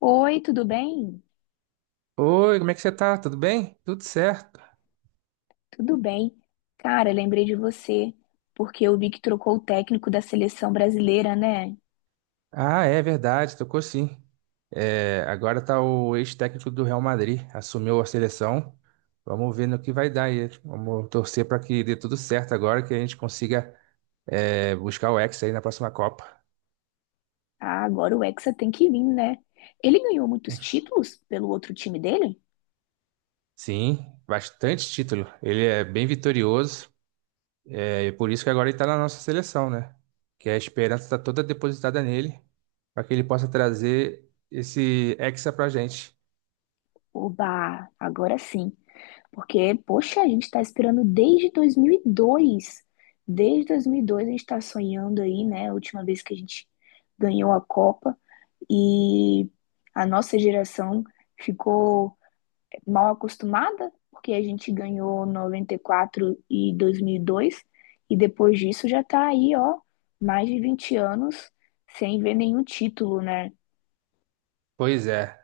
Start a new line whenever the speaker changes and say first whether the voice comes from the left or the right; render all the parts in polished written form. left: Oi, tudo bem?
right: Oi, como é que você tá? Tudo bem? Tudo certo.
left: Tudo bem. Cara, lembrei de você, porque eu vi que trocou o técnico da seleção brasileira, né?
right: Ah, é verdade, tocou sim. Agora tá o ex-técnico do Real Madrid, assumiu a seleção. Vamos ver no que vai dar aí. Vamos torcer para que dê tudo certo agora, que a gente consiga buscar o Hexa aí na próxima Copa.
left: Ah, agora o Hexa tem que vir, né? Ele ganhou muitos títulos pelo outro time dele?
right: Sim, bastante título. Ele é bem vitorioso, é e por isso que agora ele tá na nossa seleção, né? Que a esperança está toda depositada nele, para que ele possa trazer esse Hexa pra gente.
left: Oba, agora sim. Porque, poxa, a gente tá esperando desde 2002. Desde 2002 a gente tá sonhando aí, né? A última vez que a gente ganhou a Copa. E a nossa geração ficou mal acostumada, porque a gente ganhou noventa e quatro e dois mil e dois, e depois disso já tá aí, ó, mais de 20 anos sem ver nenhum título, né?
right: Pois é.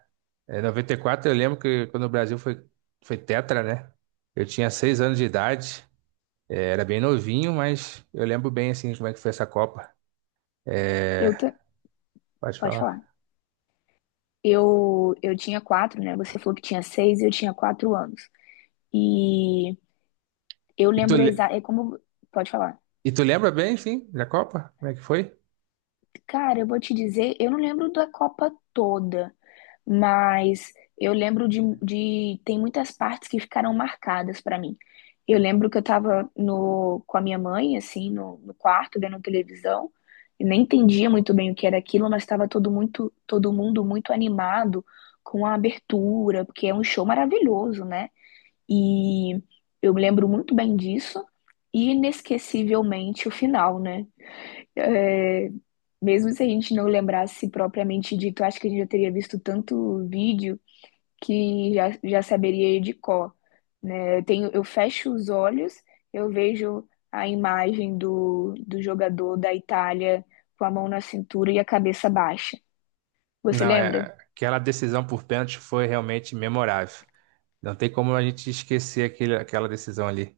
right: Em 94 eu lembro que quando o Brasil foi, foi tetra, né? Eu tinha seis anos de idade, era bem novinho, mas eu lembro bem, assim, como é que foi essa Copa.
left: Eu ta-
right: É, Pode
left: Pode falar.
right: falar.
left: Eu tinha quatro, né? Você falou que tinha seis, eu tinha quatro anos. E eu
right: E tu,
left: lembro
right: le-
left: exato. É como. Pode falar.
right: e tu lembra bem, sim, da Copa? Como é que foi?
left: Cara, eu vou te dizer, eu não lembro da Copa toda, mas eu lembro de tem muitas partes que ficaram marcadas pra mim. Eu lembro que eu tava no, com a minha mãe, assim, no quarto, vendo televisão, e nem entendia muito bem o que era aquilo, mas estava todo mundo muito animado com a abertura, porque é um show maravilhoso, né? E eu me lembro muito bem disso, e inesquecivelmente o final, né? É, mesmo se a gente não lembrasse propriamente dito, acho que a gente já teria visto tanto vídeo que já saberia de cor, né? Eu fecho os olhos, eu vejo a imagem do jogador da Itália com a mão na cintura e a cabeça baixa. Você
right: Não, é,
left: lembra?
right: aquela decisão por pênalti foi realmente memorável. Não tem como a gente esquecer aquela decisão ali.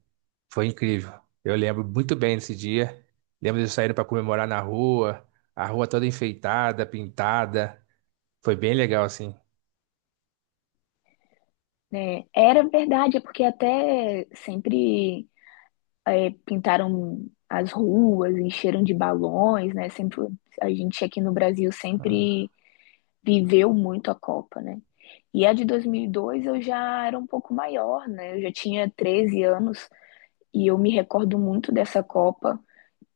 right: Foi incrível. Eu lembro muito bem desse dia. Lembro de eu saindo para comemorar na rua, a rua toda enfeitada, pintada. Foi bem legal, assim.
left: Né? Era verdade, é porque até sempre, é, pintaram as ruas, encheram de balões, né? Sempre, a gente aqui no Brasil sempre viveu muito a Copa, né? E a de 2002 eu já era um pouco maior, né? Eu já tinha 13 anos e eu me recordo muito dessa Copa,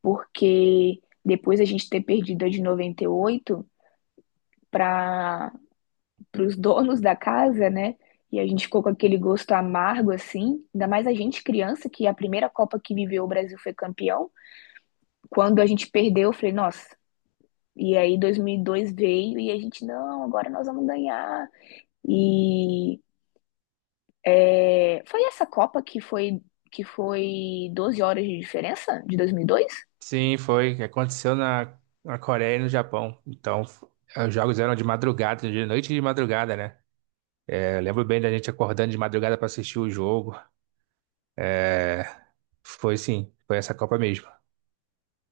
left: porque depois a gente ter perdido a de 98 para os donos da casa, né? E a gente ficou com aquele gosto amargo, assim. Ainda mais a gente criança, que a primeira Copa que viveu o Brasil foi campeão. Quando a gente perdeu, eu falei, nossa. E aí 2002 veio e a gente, não, agora nós vamos ganhar. E é, foi essa Copa que foi 12 horas de diferença de 2002?
right: Sim, foi. Que Aconteceu na Coreia e no Japão. Então, os jogos eram de madrugada, de noite e de madrugada, né? É, eu lembro bem da gente acordando de madrugada pra assistir o jogo. Foi sim, foi essa Copa mesmo.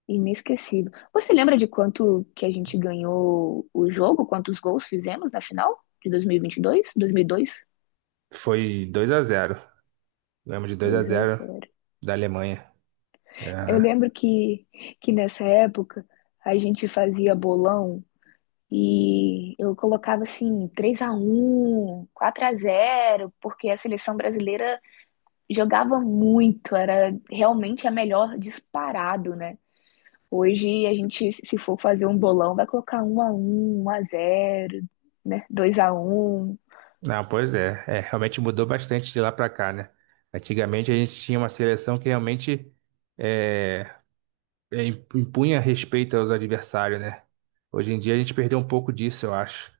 left: Inesquecível. Você lembra de quanto que a gente ganhou o jogo? Quantos gols fizemos na final de 2022? 2002?
right: Foi 2 a zero. Lembro de 2 a
left: Dois mil e dois? Dois
right: zero
left: a zero.
right: da Alemanha. É.
left: Eu lembro que nessa época a gente fazia bolão e eu colocava assim 3 a um, 4 a zero, porque a seleção brasileira jogava muito, era realmente a melhor disparado, né? Hoje a gente, se for fazer um bolão, vai colocar um a um, um a zero, né? 2 a um,
right: Não, pois é. É, realmente mudou bastante de lá pra cá, né? Antigamente a gente tinha uma seleção que realmente é, impunha respeito aos adversários, né? Hoje em dia a gente perdeu um pouco disso, eu acho.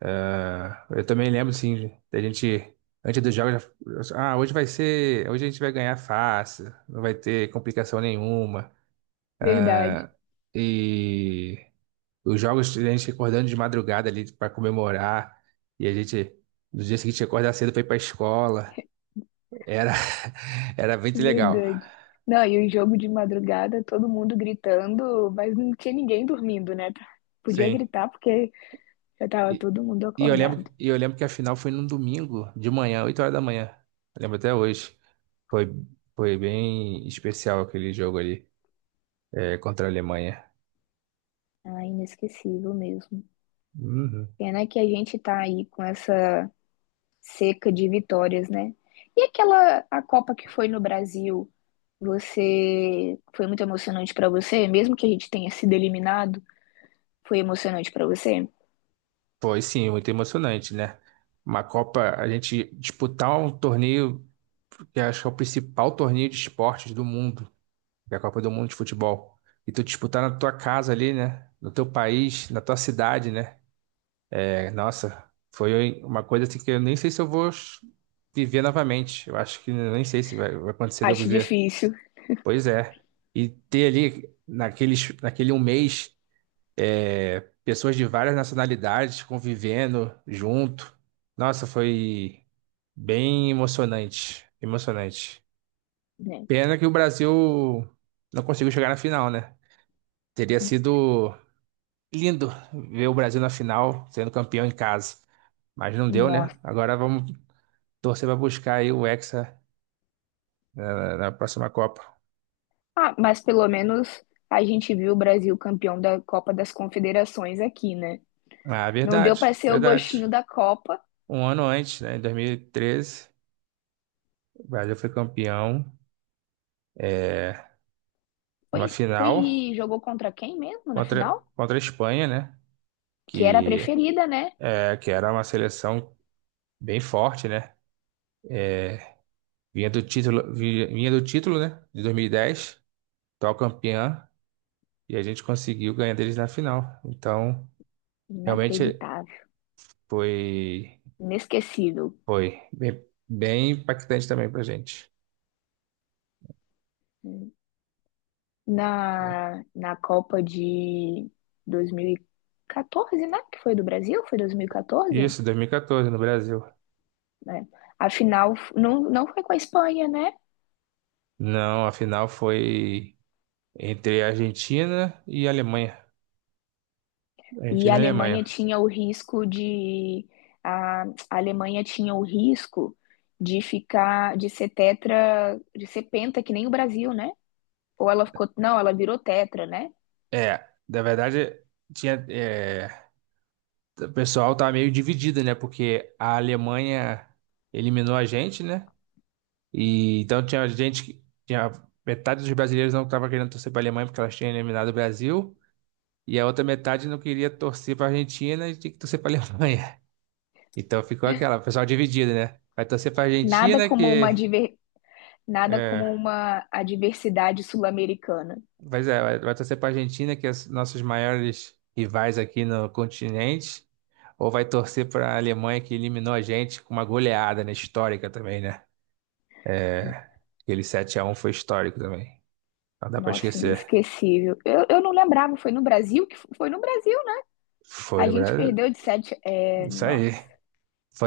right: Ah, eu também lembro, sim, da gente, antes dos jogos, ah, hoje a gente vai ganhar fácil, não vai ter complicação nenhuma.
left: verdade,
right: É. E os jogos, a gente acordando de madrugada ali pra comemorar, e a gente, no dia seguinte, acordar cedo pra ir pra escola, era, era muito legal.
left: verdade. Não, e o jogo de madrugada, todo mundo gritando, mas não tinha ninguém dormindo, né? Podia
right: Sim.
left: gritar porque já tava
right: E,
left: todo mundo acordado.
right: e eu lembro que a final foi num domingo de manhã, 8 horas da manhã. Eu lembro até hoje. Foi, foi bem especial aquele jogo ali. É, contra a Alemanha.
left: Ah, inesquecível mesmo.
right: Uhum.
left: Pena que a gente tá aí com essa seca de vitórias, né? E aquela a Copa que foi no Brasil, você foi muito emocionante pra você, mesmo que a gente tenha sido eliminado? Foi emocionante pra você?
right: Foi sim, muito emocionante, né? Uma Copa, a gente disputar um torneio que acho que é o principal torneio de esportes do mundo, que é a Copa do Mundo de Futebol. E tu disputar na tua casa ali, né? No teu país, na tua cidade, né? É, nossa, foi uma coisa assim que eu nem sei se eu vou viver novamente. Eu acho que nem sei se vai acontecer de eu
left: Acho
right: viver.
left: difícil,
right: Pois é. E ter ali, naquele um mês, pessoas de várias nacionalidades convivendo junto. Nossa, foi bem emocionante.
left: né?
right: Pena que o Brasil não conseguiu chegar na final, né? Teria sido lindo ver o Brasil na final, sendo campeão em casa. Mas não deu, né?
left: Nossa.
right: Agora vamos torcer para buscar aí o Hexa na próxima Copa.
left: Ah, mas pelo menos a gente viu o Brasil campeão da Copa das Confederações aqui, né?
right: Ah,
left: Não deu
right: verdade,
left: pra ser o
right: verdade.
left: gostinho da Copa.
right: Um ano antes, né, em 2013, o Brasil foi campeão numa
left: Foi,
right: final
left: foi jogou contra quem mesmo na final?
right: contra a Espanha, né?
left: Que era a
right: que,
left: preferida, né?
right: que era uma seleção bem forte, né? Vinha do título, né? De 2010, atual campeã, e a gente conseguiu ganhar deles na final. Então, realmente
left: Inacreditável,
right: foi,
left: inesquecível.
right: foi bem, bem impactante também pra gente.
left: Na Copa de 2014, né? Que foi do Brasil? Foi 2014?
right: Isso, 2014 no Brasil.
left: Né? A final não foi com a Espanha, né?
right: Não, a final foi entre a Argentina e a Alemanha.
left: E a
right: Argentina e
left: Alemanha
right: Alemanha.
left: tinha o risco de a Alemanha tinha o risco de ficar de ser tetra, de ser penta que nem o Brasil, né? Ou ela ficou, não, ela virou tetra, né?
right: É, na verdade, tinha, é, o pessoal tá meio dividido, né? Porque a Alemanha eliminou a gente, né? E então tinha gente que tinha metade dos brasileiros não estava querendo torcer para a Alemanha porque elas tinham eliminado o Brasil, e a outra metade não queria torcer para a Argentina e tinha que torcer para a Alemanha. Então ficou aquela, o pessoal dividido, né? Vai torcer para a
left: Nada
right: Argentina
left: como
right: que
left: uma diver, nada
right: é,
left: como uma adversidade sul-americana.
right: pois é, vai torcer para a Argentina que é os nossos maiores rivais aqui no continente. Ou vai torcer para a Alemanha que eliminou a gente com uma goleada, né? Histórica também, né? Aquele sete a um foi histórico também. Não dá pra
left: Nossa,
right: esquecer.
left: inesquecível. Eu não lembrava, foi no Brasil que foi no Brasil. Né?
right: Foi
left: A
right: no
left: gente
right: Brasil.
left: perdeu de sete. É,
right: Isso
left: nossa,
right: aí.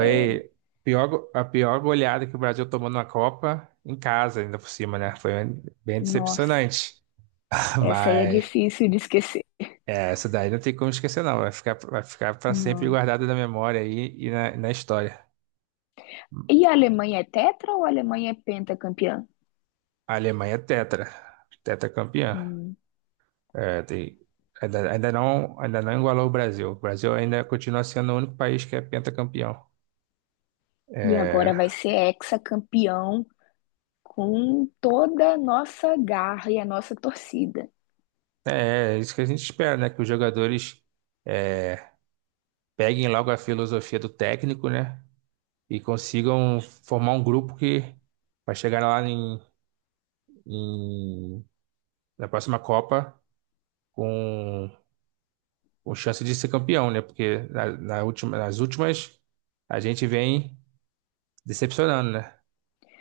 left: é,
right: a pior, go- a pior goleada que o Brasil tomou na Copa, em casa, ainda por cima, né? Foi bem
left: nossa,
right: decepcionante.
left: essa aí é
right: Mas
left: difícil de esquecer.
right: é, essa daí não tem como esquecer, não. Vai ficar para sempre
left: Não.
right: guardada na memória aí e na história.
left: E a Alemanha é tetra ou a Alemanha é pentacampeã?
right: A Alemanha é tetra. Tetracampeã.
left: Hum.
right: É, tem- ainda, ainda não igualou o Brasil. O Brasil ainda continua sendo o único país que é pentacampeão.
left: E
right: É,
left: agora vai ser hexacampeão com toda a nossa garra e a nossa torcida.
right: É, é isso que a gente espera, né? Que os jogadores é, peguem logo a filosofia do técnico, né? E consigam formar um grupo que vai chegar lá em- na próxima Copa com, com chance de ser campeão, né? Porque na última, nas últimas a gente vem decepcionando, né?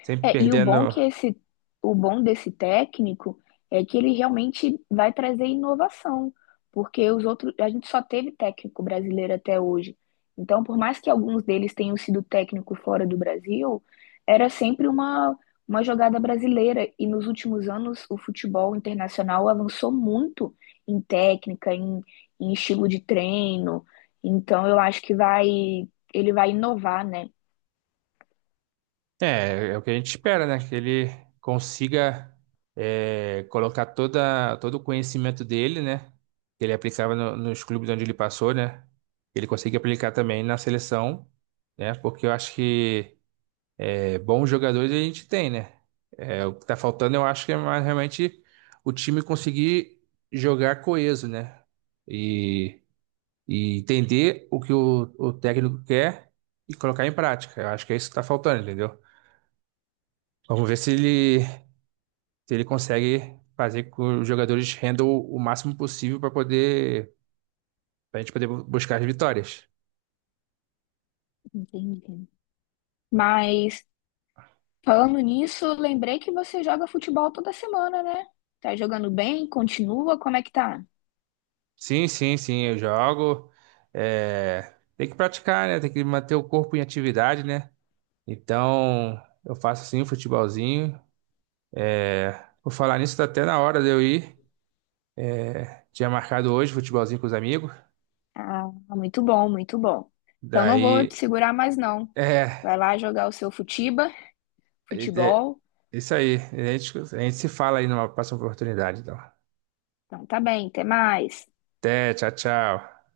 right: Sempre
left: É,
right: perdendo.
left: o bom desse técnico é que ele realmente vai trazer inovação, porque os outros, a gente só teve técnico brasileiro até hoje. Então, por mais que alguns deles tenham sido técnico fora do Brasil, era sempre uma jogada brasileira. E nos últimos anos, o futebol internacional avançou muito em técnica, em estilo de treino. Então, eu acho que ele vai inovar, né?
right: É, é o que a gente espera, né? Que ele consiga colocar todo o conhecimento dele, né? Que ele aplicava nos clubes onde ele passou, né? Ele consiga aplicar também na seleção, né? Porque eu acho que é, bons jogadores a gente tem, né? É, o que tá faltando, eu acho que é mais realmente o time conseguir jogar coeso, né? E, e entender o que o técnico quer e colocar em prática. Eu acho que é isso que tá faltando, entendeu? Vamos ver se ele consegue fazer com que os jogadores rendam o máximo possível para poder, para a gente poder buscar as vitórias.
left: Entendi. Mas falando nisso, lembrei que você joga futebol toda semana, né? Tá jogando bem? Continua? Como é que tá?
right: Sim, sim, sim, eu jogo. É, tem que praticar, né? Tem que manter o corpo em atividade, né? Então, eu faço sim um futebolzinho. É, por falar nisso, tá até na hora de eu ir. Tinha marcado hoje futebolzinho com os amigos.
left: Ah, muito bom, muito bom. Então não vou te
right: Daí,
left: segurar mais não.
right: é,
left: Vai lá jogar o seu
right: é,
left: futebol.
right: isso aí. A gente se fala aí numa próxima oportunidade, então.
left: Então tá bem, até mais.
right: Até, tchau, tchau.